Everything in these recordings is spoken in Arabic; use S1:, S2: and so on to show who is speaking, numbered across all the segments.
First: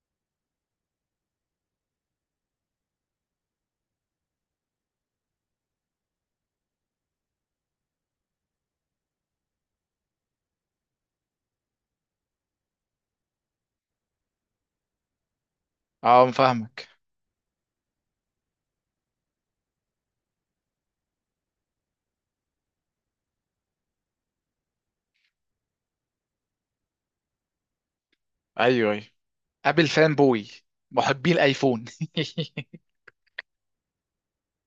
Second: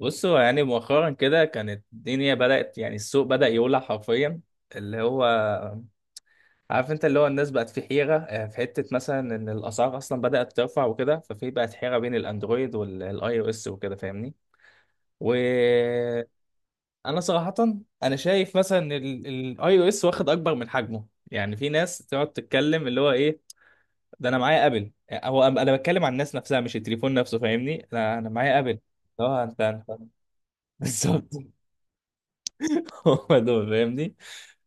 S1: بصوا يعني مؤخرا كده كانت الدنيا بدأت، يعني السوق بدأ يولع حرفيا اللي هو، عارف انت اللي هو الناس بقت في حيرة، في حتة مثلا ان الأسعار أصلا بدأت ترفع وكده، ففي بقت حيرة بين الأندرويد والآي أو إس وكده فاهمني.
S2: اه
S1: وأنا
S2: فاهمك.
S1: صراحة أنا شايف مثلا إن الآي أو إس واخد أكبر من حجمه. يعني في ناس تقعد تتكلم اللي هو إيه، ده أنا معايا أبل، هو أنا بتكلم عن الناس نفسها مش التليفون نفسه، فاهمني؟ أنا معايا أبل.
S2: ايوه،
S1: اه انت
S2: ابل
S1: انت
S2: فان بوي،
S1: بالظبط.
S2: محبي الايفون.
S1: هم دول فاهمني.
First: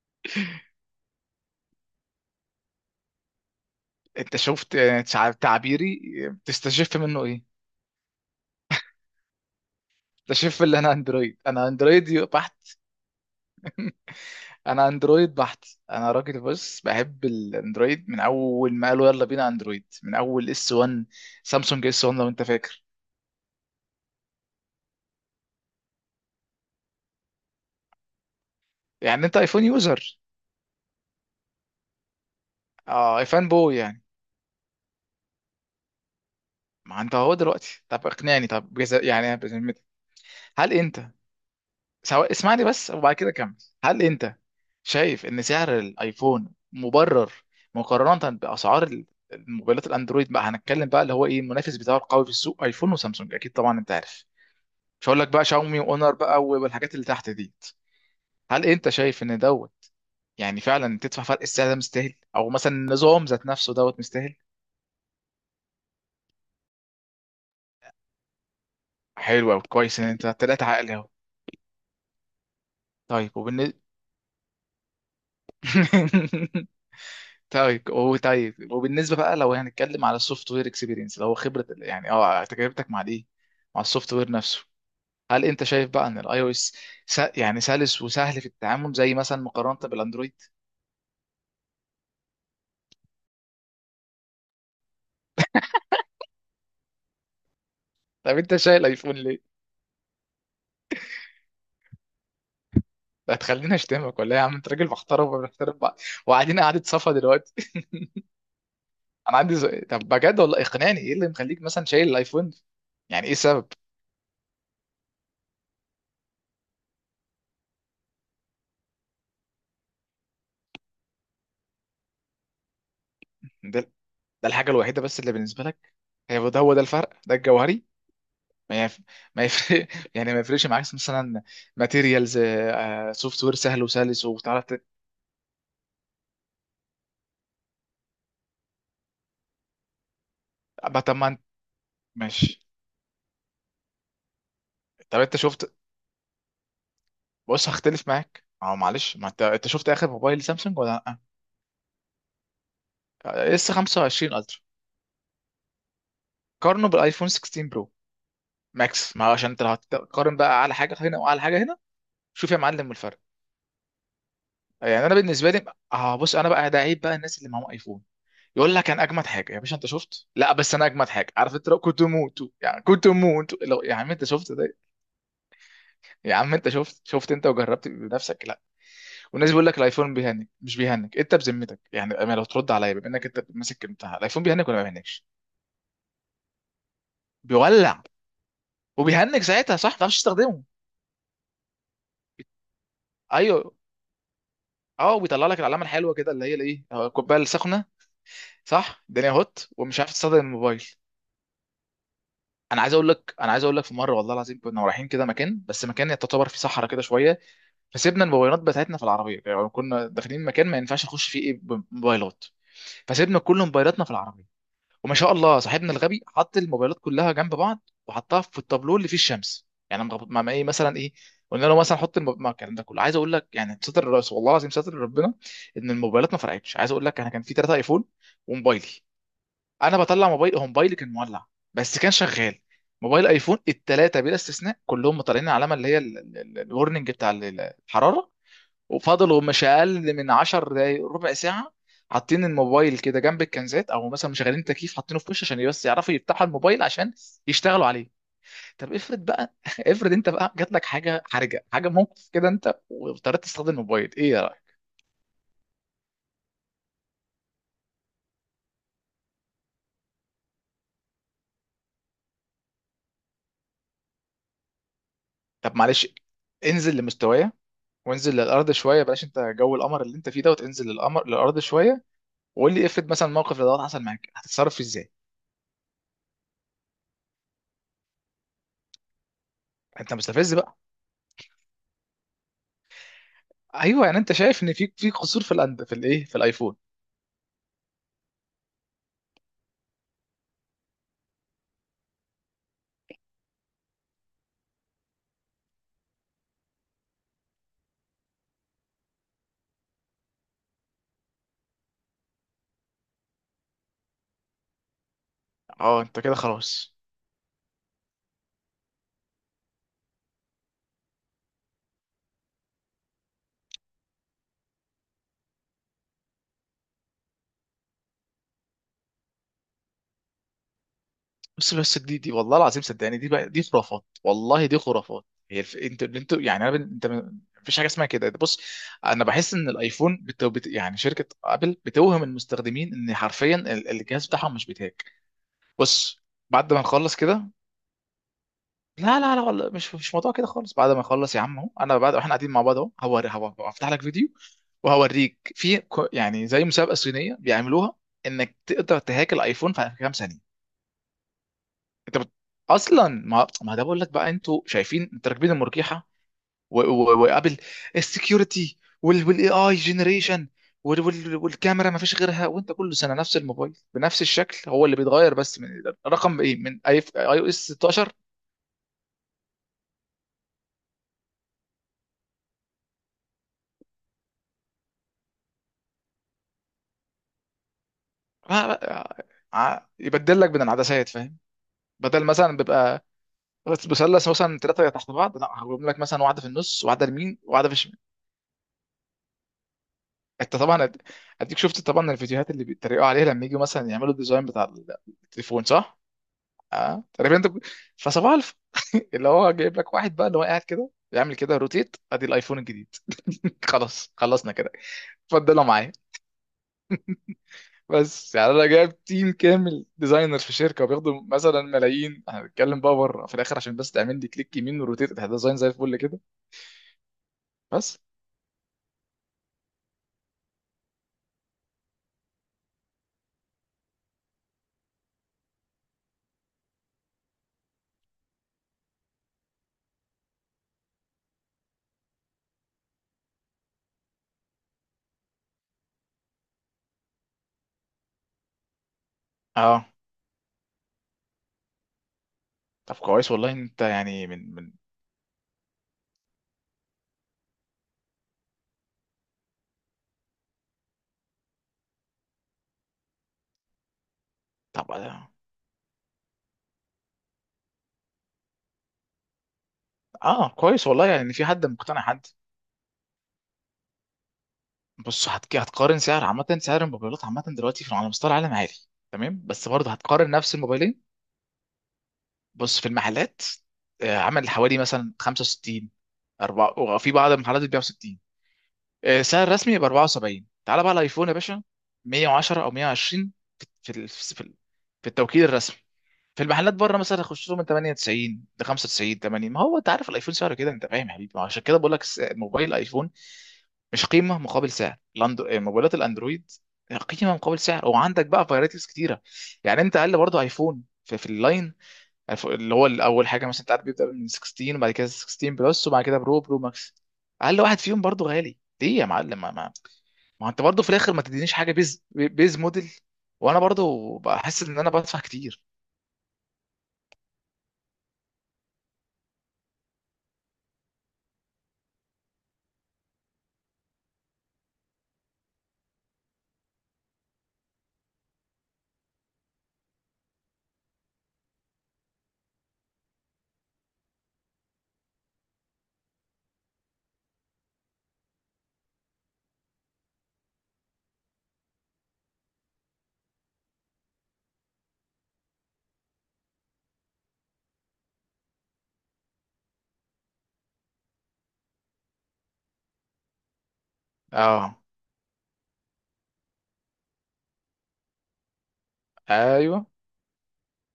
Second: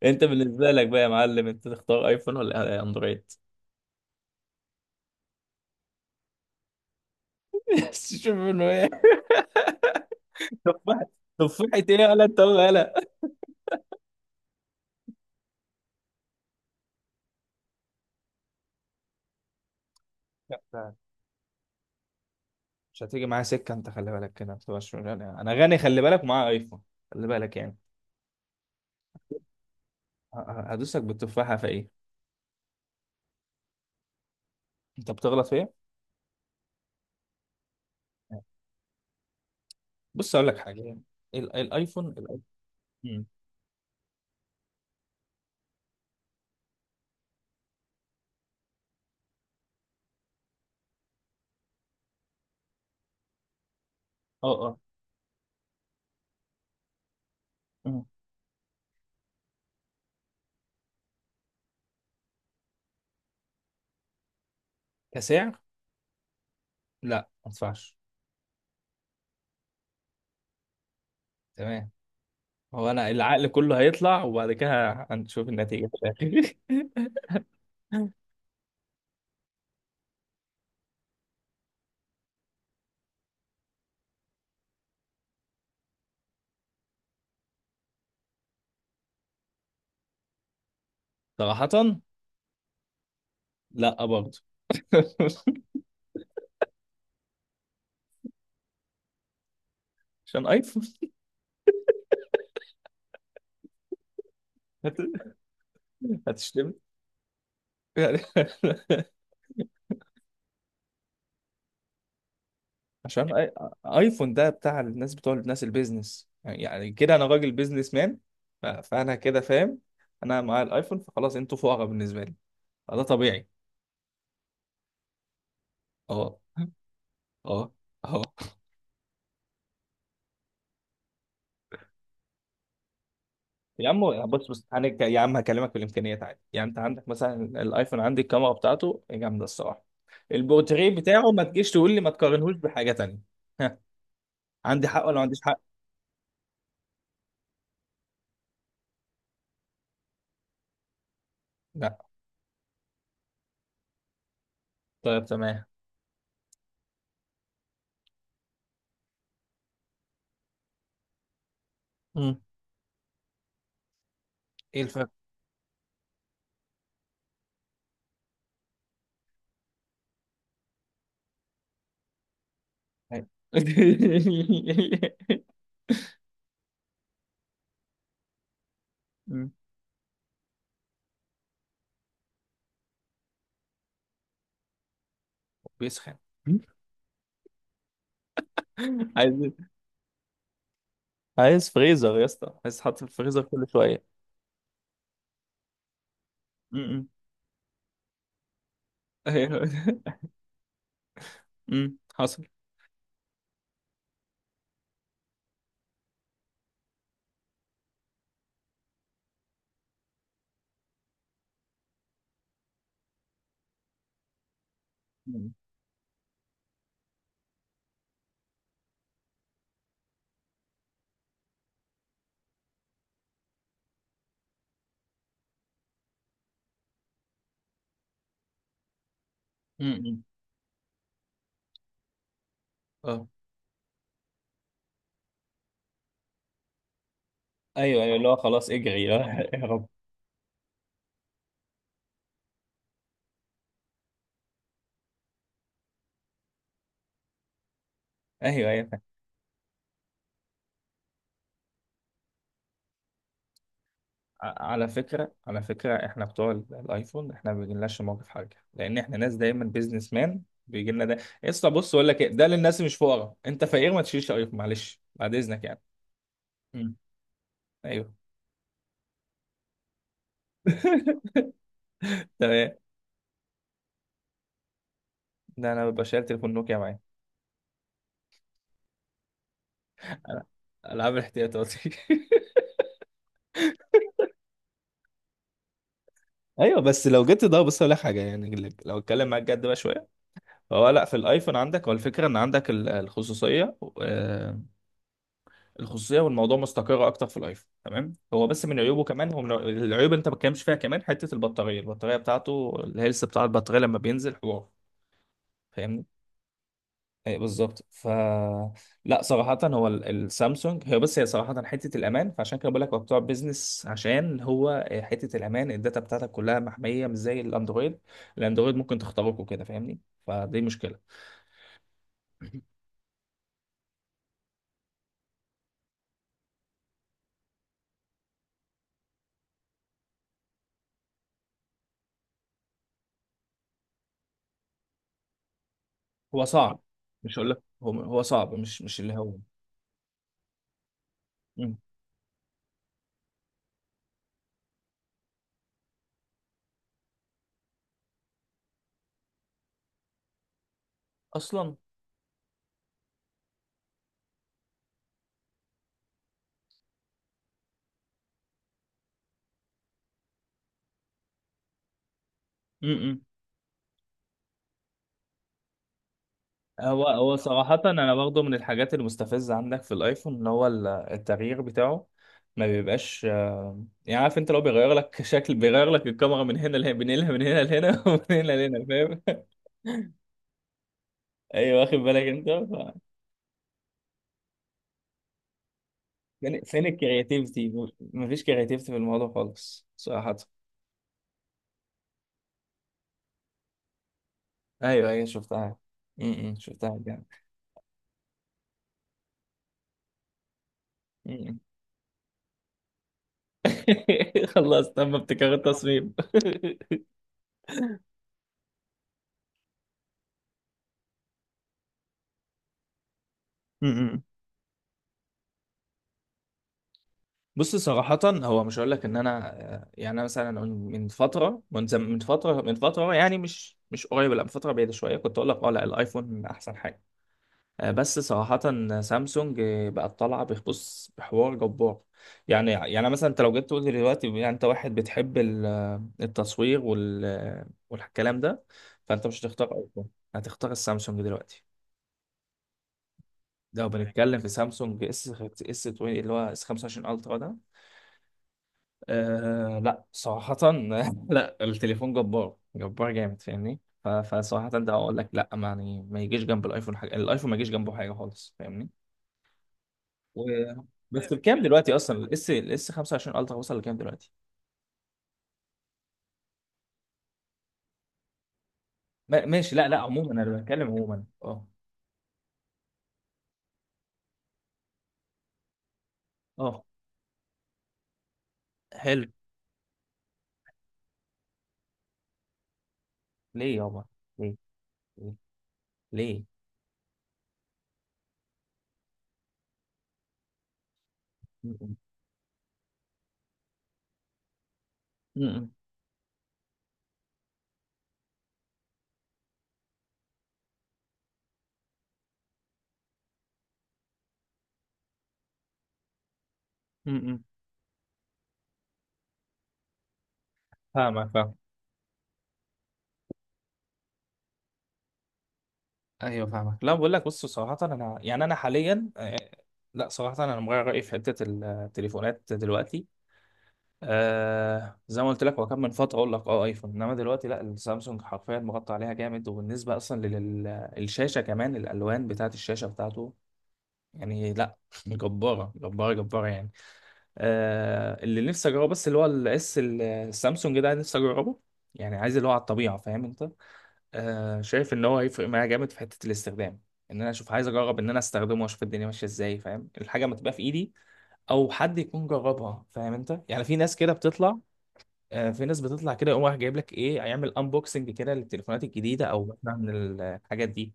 S1: انت بالنسبه لك بقى يا معلم، انت تختار ايفون ولا اندرويد؟
S2: انت شفت تعبيري، تستشف منه ايه؟
S1: شوف انه ايه.
S2: تستشف اللي انا
S1: تفاحة.
S2: اندرويد، انا
S1: تفاحة ايه
S2: اندرويد
S1: ولا انت ولا
S2: بحت
S1: لا؟
S2: انا اندرويد بحت انا راجل، بص، بحب الاندرويد من اول ما قالوا يلا بينا اندرويد، من اول اس 1. سامسونج اس 1 لو انت فاكر.
S1: مش هتيجي معايا سكه انت، خلي بالك كده، ما تبقاش انا. أنا غني خلي بالك، ومعايا ايفون. خلي بالك يعني.
S2: يعني انت ايفون يوزر،
S1: هدوسك بالتفاحه في ايه.
S2: اه ايفون بوي يعني.
S1: انت بتغلط في ايه؟
S2: ما انت اهو دلوقتي، طب اقنعني، يعني بذمتك،
S1: بص اقول لك
S2: هل
S1: حاجه.
S2: انت
S1: ال- الايفون
S2: سواء؟
S1: الايفون
S2: اسمعني بس وبعد
S1: مم.
S2: كده كمل. هل انت شايف ان سعر الايفون مبرر مقارنة الموبايلات الاندرويد؟ بقى هنتكلم بقى اللي هو ايه المنافس بتاعه القوي في السوق؟ ايفون وسامسونج اكيد طبعا، انت عارف،
S1: اه اه.
S2: مش هقول لك بقى شاومي واونر بقى والحاجات اللي تحت دي.
S1: مم.
S2: هل انت شايف ان دوت يعني فعلا تدفع فرق السعر ده مستاهل، او مثلا النظام ذات نفسه دوت مستاهل؟
S1: كسعر، لا ما ادفعش.
S2: حلو قوي، كويس ان انت طلعت عقلي اهو.
S1: تمام. هو انا
S2: طيب
S1: العقل كله
S2: وبالنسبة،
S1: هيطلع، وبعد كده هنشوف النتيجه في الاخر.
S2: طيب وبالنسبه بقى، لو هنتكلم على السوفت وير اكسبيرينس، لو خبره ال- يعني اه تجربتك مع دي، مع السوفت وير نفسه، هل انت شايف بقى ان الاي او اس يعني سلس وسهل في التعامل زي مثلا، مقارنه بالاندرويد؟
S1: صراحه، لا برضه.
S2: طب انت شايل ايفون ليه؟
S1: عشان ايفون.
S2: ده هتخليني اشتمك ولا إيه؟ يا عم انت راجل
S1: هت...
S2: محترم وبنحترم بعض وقاعدين
S1: هتشتمني
S2: قعده صفا دلوقتي.
S1: يعني.
S2: انا عندي سؤال. طب بجد والله اقنعني، ايه اللي مخليك مثلا شايل الايفون؟ يعني ايه
S1: عشان آي...
S2: السبب؟
S1: ايفون ده بتاع الناس، بتوع الناس البيزنس، يعني يعني كده انا راجل بيزنس مان. فانا كده فاهم. انا معايا الايفون، فخلاص انتوا فقراء بالنسبه لي، فده طبيعي.
S2: ده ده الحاجه الوحيده بس اللي بالنسبه لك؟
S1: اه.
S2: هي ده، هو ده الفرق ده
S1: اه.
S2: الجوهري؟
S1: اه.
S2: ما يف... ما يفرق يعني ما يفرقش معاك مثلا ماتيريالز، سوفت وير سهل
S1: يا عم
S2: وسلس
S1: بص
S2: وتعرف
S1: بص انا يا عم هكلمك في الامكانيات عادي. يعني انت عندك مثلا الايفون، عندي الكاميرا بتاعته جامده الصراحه. البورتريه
S2: أبقى؟ طب ما
S1: بتاعه
S2: انت،
S1: ما تجيش تقول لي ما تقارنهوش
S2: ماشي.
S1: بحاجه تانية. ها، عندي حق ولا
S2: طب
S1: ما
S2: انت
S1: عنديش حق؟
S2: شفت، بص هختلف معاك، اه معلش، ما انت، انت شفت اخر موبايل سامسونج ولا لا؟
S1: لا.
S2: اس 25 الترا،
S1: طيب تمام.
S2: قارنه بالايفون 16 برو ماكس. ما هو عشان انت لو هتقارن بقى، اعلى حاجه هنا واعلى حاجه هنا.
S1: مم.
S2: شوف يا معلم الفرق.
S1: ايه
S2: يعني
S1: الفرق؟
S2: انا بالنسبه لي، اه بص، انا بقى ده عيب بقى الناس اللي معاهم ايفون، يقول لك انا اجمد حاجه يا باشا انت شفت؟ لا بس انا اجمد حاجه. عارف انت لو كنت موت، يعني كنت
S1: أيوة.
S2: موت لو يعني انت شفت ده. يا عم انت شفت، شفت انت وجربت بنفسك؟ لا. والناس
S1: مم.
S2: بيقول لك الايفون بيهنج مش بيهنج، انت بذمتك يعني بأمانة لو ترد عليا، بما انك انت ماسك بتاع الايفون، بيهنج ولا ما بيهنجش؟
S1: بيسخن.
S2: بيولع وبيهنج
S1: عايز،
S2: ساعتها، صح؟ ما تعرفش تستخدمه.
S1: عايز فريزر يا اسطى، عايز تحط في الفريزر كل
S2: ايوه،
S1: شويه.
S2: اه بيطلع لك العلامه الحلوه كده اللي هي الايه،
S1: امم
S2: الكوبايه السخنه، صح؟ الدنيا هوت
S1: ايوه.
S2: ومش عارف تستخدم الموبايل.
S1: حصل.
S2: انا عايز اقول لك، في مره والله العظيم كنا رايحين كده مكان، بس مكان تعتبر فيه صحراء كده شويه. فسيبنا الموبايلات بتاعتنا في العربيه، يعني كنا داخلين مكان ما ينفعش نخش فيه ايه بموبايلات. فسيبنا كل موبايلاتنا في العربيه، وما شاء الله صاحبنا الغبي حط الموبايلات كلها جنب بعض وحطها في التابلو اللي فيه الشمس. يعني ايه مثلا ايه، قلنا له مثلا ما الكلام ده كله عايز اقول لك يعني ستر الرئيس، والله العظيم ستر ربنا ان الموبايلات ما فرقتش. عايز اقول لك انا كان في ثلاثه ايفون وموبايلي. انا
S1: امم
S2: بطلع موبايل، هو موبايلي كان مولع بس كان شغال.
S1: اه
S2: موبايل ايفون الثلاثه بلا استثناء كلهم طالعين علامه اللي هي الورنينج
S1: ايوه، ايوه اللي
S2: الحراره.
S1: هو خلاص اجري
S2: وفضلوا
S1: لا
S2: مش
S1: يا رب.
S2: اقل من 10 دقايق ربع ساعه حاطين الموبايل كده جنب الكنزات، او مثلا مشغلين تكييف حاطينه في وش، عشان بس يعرفوا يفتحوا الموبايل عشان يشتغلوا عليه.
S1: ايوه ايوه
S2: طب
S1: فاهم.
S2: افرض بقى افرض انت بقى جات لك حاجه حرجه، حاجه موقف كده انت واضطريت تستخدم الموبايل، ايه يا راجل؟
S1: على فكره، على فكره احنا بتوع الايفون، احنا ما بيجيلناش موقف حرجه، لان احنا ناس دايما بيزنس مان بيجي لنا ده. يا اسطى بص اقول لك ايه، ده للناس مش فقراء. انت فقير ما تشيلش ايفون، معلش بعد اذنك
S2: طب
S1: يعني.
S2: معلش،
S1: امم
S2: انزل لمستوايا
S1: ايوه.
S2: وانزل للارض شويه، بلاش انت جو القمر اللي انت فيه دوت، انزل للقمر، للارض شويه،
S1: تمام.
S2: وقول لي افرض مثلا موقف دوت حصل معاك هتتصرف ازاي؟
S1: ده انا ببقى شايل تليفون نوكيا معايا.
S2: انت
S1: أنا-
S2: مستفز بقى.
S1: العاب الاحتياطاتي.
S2: ايوه يعني انت شايف ان في في قصور في في الايه في الايفون؟
S1: ايوه بس لو جيت، ده بص اقول لك حاجه، يعني لو اتكلم معاك جد بقى شويه، فهو لا، في الايفون عندك هو الفكره ان عندك الخصوصيه. الخصوصيه والموضوع مستقر اكتر في الايفون، تمام. هو بس من عيوبه كمان، هو من العيوب انت ما بتتكلمش فيها كمان، حته البطاريه، بتاعته الهيلث بتاع البطاريه لما بينزل حوار.
S2: اه
S1: فاهمني؟
S2: انت كده خلاص.
S1: اي بالظبط. لا صراحة، هو السامسونج، هي بس هي صراحة حتة الأمان. فعشان كده بقول لك هو بتوع بيزنس، عشان هو حتة الأمان، الداتا بتاعتك كلها محمية مش زي الأندرويد. الأندرويد ممكن تخترقه وكده، فاهمني؟ فدي مشكلة.
S2: بس دي والله العظيم صدقني، دي بقى دي خرافات، والله دي خرافات. انت انت يعني انا مفيش حاجه اسمها كده بص. انا بحس ان الايفون يعني شركه ابل بتوهم المستخدمين ان حرفيا الجهاز بتاعهم مش بيتهاج. بص
S1: هو
S2: بعد
S1: صعب.
S2: ما نخلص
S1: مش هقول
S2: كده،
S1: لك هو صعب، مش اللي
S2: لا
S1: هو.
S2: لا لا والله مش مش موضوع كده خالص. بعد ما نخلص يا عم اهو،
S1: مم.
S2: انا بعد احنا قاعدين مع بعض اهو، هفتح لك فيديو وهوريك في يعني زي مسابقه صينيه بيعملوها، انك تقدر تهاك الايفون في كام ثانيه.
S1: أصلا.
S2: انت بت... اصلا ما ما ده بقول لك بقى، انتوا شايفين انت راكبين المرجحه وقابل السكيورتي والاي اي جنريشن والكاميرا، ما فيش غيرها. وانت كل سنه
S1: مم.
S2: نفس الموبايل بنفس الشكل، هو اللي بيتغير بس من رقم ايه، من اي
S1: هو،
S2: اي او اس
S1: صراحة
S2: 16.
S1: أنا برضه من الحاجات المستفزة عندك في الأيفون، إن هو التغيير بتاعه ما بيبقاش، يعني عارف أنت، لو بيغير لك شكل، بيغير لك الكاميرا من هنا لهنا، بينقلها من هنا لهنا ومن هنا لهنا،
S2: آه،
S1: فاهم؟
S2: آه، يبدل لك من العدسات، فاهم؟
S1: أيوه واخد بالك
S2: بدل
S1: أنت؟
S2: مثلا
S1: ف-
S2: بيبقى مثلث مثلا ثلاثه تحت بعض، لا هجيب لك مثلا واحده في
S1: فين،
S2: النص
S1: فين
S2: واحده يمين واحده
S1: الكرياتيفيتي؟
S2: في.
S1: مفيش كرياتيفيتي في الموضوع خالص صراحة.
S2: انت طبعا اديك شفت طبعا الفيديوهات اللي بيتريقوا عليها لما يجوا مثلا يعملوا الديزاين
S1: أيوه أيوه
S2: التليفون،
S1: شفتها.
S2: صح؟
S1: م- م، شفتها
S2: اه
S1: جامد.
S2: تقريبا فصباح الف اللي هو جايب لك واحد بقى اللي هو قاعد كده
S1: م-
S2: بيعمل كده
S1: م.
S2: روتيت ادي الايفون الجديد. خلاص خلصنا كده.
S1: خلاص، تم ابتكار
S2: اتفضلوا معايا
S1: التصميم.
S2: بس. يعني انا جايب تيم كامل ديزاينر في شركه وبياخدوا مثلا ملايين، احنا بنتكلم بقى بره في الاخر، عشان بس تعمل
S1: م-.
S2: لي كليك يمين وروتيت ده ديزاين زي الفل كده.
S1: بص
S2: بس
S1: صراحة هو مش هقول لك ان انا، يعني انا مثلا من فترة يعني، مش قريب، لا من فترة بعيدة شوية، كنت اقول لك اه لا الايفون احسن حاجة. بس صراحة سامسونج بقت طالعة، بص، بحوار جبار. يعني يعني مثلا انت لو جيت تقول لي دلوقتي، يعني انت واحد بتحب التصوير وال والكلام ده، فانت مش هتختار
S2: اه،
S1: ايفون، هتختار السامسونج دلوقتي.
S2: طب كويس والله إن انت
S1: لو
S2: يعني
S1: بنتكلم في
S2: من،
S1: سامسونج اس 20، اللي هو اس 25 الترا ده، أه لا صراحة. لا التليفون جبار، جبار جامد، فاهمني؟ فصراحة
S2: طب
S1: ده اقول لك لا، ما يعني، ما يجيش جنب الايفون حاجة، الايفون ما يجيش جنبه حاجة خالص، فاهمني؟ و...
S2: اه كويس والله يعني ان
S1: بس
S2: في
S1: بكام
S2: حد
S1: دلوقتي
S2: مقتنع
S1: اصلا
S2: حد.
S1: الاس 25 الترا وصل لكام دلوقتي؟
S2: بص هتقارن سعر عامة، سعر الموبايلات عامة دلوقتي في على مستوى العالم عالي. تمام
S1: ما...
S2: بس
S1: ماشي. لا
S2: برضه
S1: لا،
S2: هتقارن
S1: عموما
S2: نفس
S1: انا بتكلم
S2: الموبايلين.
S1: عموما. اه.
S2: بص في المحلات، آه، عامل حوالي مثلا 65 أربعة،
S1: اه
S2: وفي بعض المحلات بتبيع 60. آه،
S1: حلو.
S2: سعر رسمي ب 74. تعال بقى على الايفون يا باشا، 110 او 120،
S1: ليه
S2: في
S1: يابا؟
S2: ال- في ال-
S1: ليه؟
S2: في
S1: ليه؟
S2: التوكيل الرسمي. في
S1: ليه؟
S2: المحلات بره مثلا يخش لهم من 98 ل 95 80. ما هو انت عارف الايفون سعره كده، انت فاهم يا حبيبي. ما هو عشان
S1: م-.
S2: كده بقول
S1: م-.
S2: لك موبايل ايفون مش قيمه مقابل سعر
S1: م-.
S2: موبايلات الاندرويد. قيمه مقابل سعر، وعندك بقى فرايتيز كتيره. يعني انت اقل برضه ايفون في اللاين، اللي هو اول حاجه مثلا، انت عارف بيبدا من 16، وبعد كده 16 بلس، وبعد كده برو برو ماكس.
S1: م-. م-.
S2: اقل واحد فيهم برضه غالي ليه يا معلم؟ ما انت برضه في الاخر ما
S1: فاهمك،
S2: تدينيش
S1: فاهمك.
S2: حاجه بيز بيز موديل، وانا برضه بحس ان انا بدفع كتير.
S1: ايوه فاهمك. لا بقول لك، بص صراحه انا، يعني انا حاليا، لا صراحه انا مغير رايي في حته التليفونات دلوقتي. آه زي ما قلت لك، هو كان من فتره اقول لك اه ايفون، انما دلوقتي لا، السامسونج حرفيا مغطى عليها جامد. وبالنسبه اصلا للشاشه كمان، الالوان بتاعه الشاشه بتاعته، يعني لا، جباره، جباره، جباره يعني. آه اللي نفسي اجربه بس اللي هو الاس السامسونج ده، نفسي اجربه، يعني عايز اللي هو على الطبيعه، فاهم انت؟ آه شايف ان هو هيفرق معايا جامد في حته الاستخدام. ان انا اشوف، عايز اجرب ان انا استخدمه واشوف الدنيا ماشيه ازاي، فاهم؟ الحاجه ما تبقى في ايدي، او حد يكون جربها، فاهم انت؟ يعني في ناس كده بتطلع.
S2: اه،
S1: آه في ناس بتطلع كده، يقوم رايح جايب لك ايه، هيعمل انبوكسنج كده للتليفونات الجديده، او مثلا
S2: ايوه.
S1: من الحاجات دي.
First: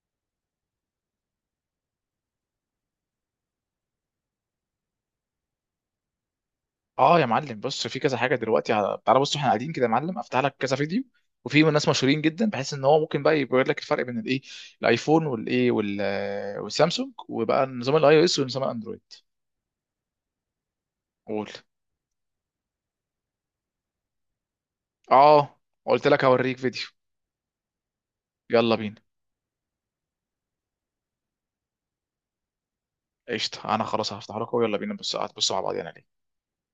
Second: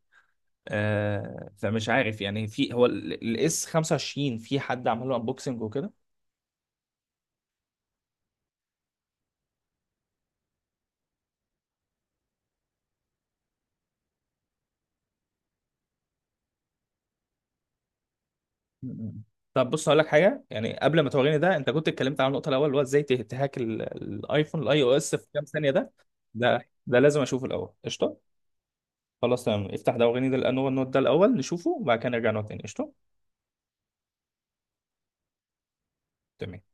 S1: آه فمش عارف يعني، في هو الاس 25، في حد عمل له انبوكسنج وكده.
S2: اه يا معلم بص، في كذا حاجه دلوقتي على... تعالى بص احنا قاعدين كده يا معلم، افتح لك كذا فيديو وفي ناس مشهورين جدا بحيث ان هو ممكن بقى يبين لك الفرق بين الايه الايفون، والايه والسامسونج، وبقى نظام الاي او اس ونظام الاندرويد.
S1: م-م. طب بص هقول لك حاجه، يعني قبل ما توريني
S2: قول.
S1: ده، انت كنت اتكلمت عن النقطه الاول اللي هو ازاي تهاك الايفون الاي او اس في كام
S2: اه
S1: ثانيه ده.
S2: قلت لك هوريك
S1: ده
S2: فيديو.
S1: ده لازم اشوفه الاول، قشطه.
S2: يلا بينا.
S1: خلاص تمام، افتح ده وريني ده، لانه هو النوت ده الاول نشوفه، وبعد كده نرجع نقعد تاني، قشطه.
S2: قشطه، انا خلاص هفتح لك ويلا بينا، بص هتبصوا مع بعض يعني.
S1: تمام.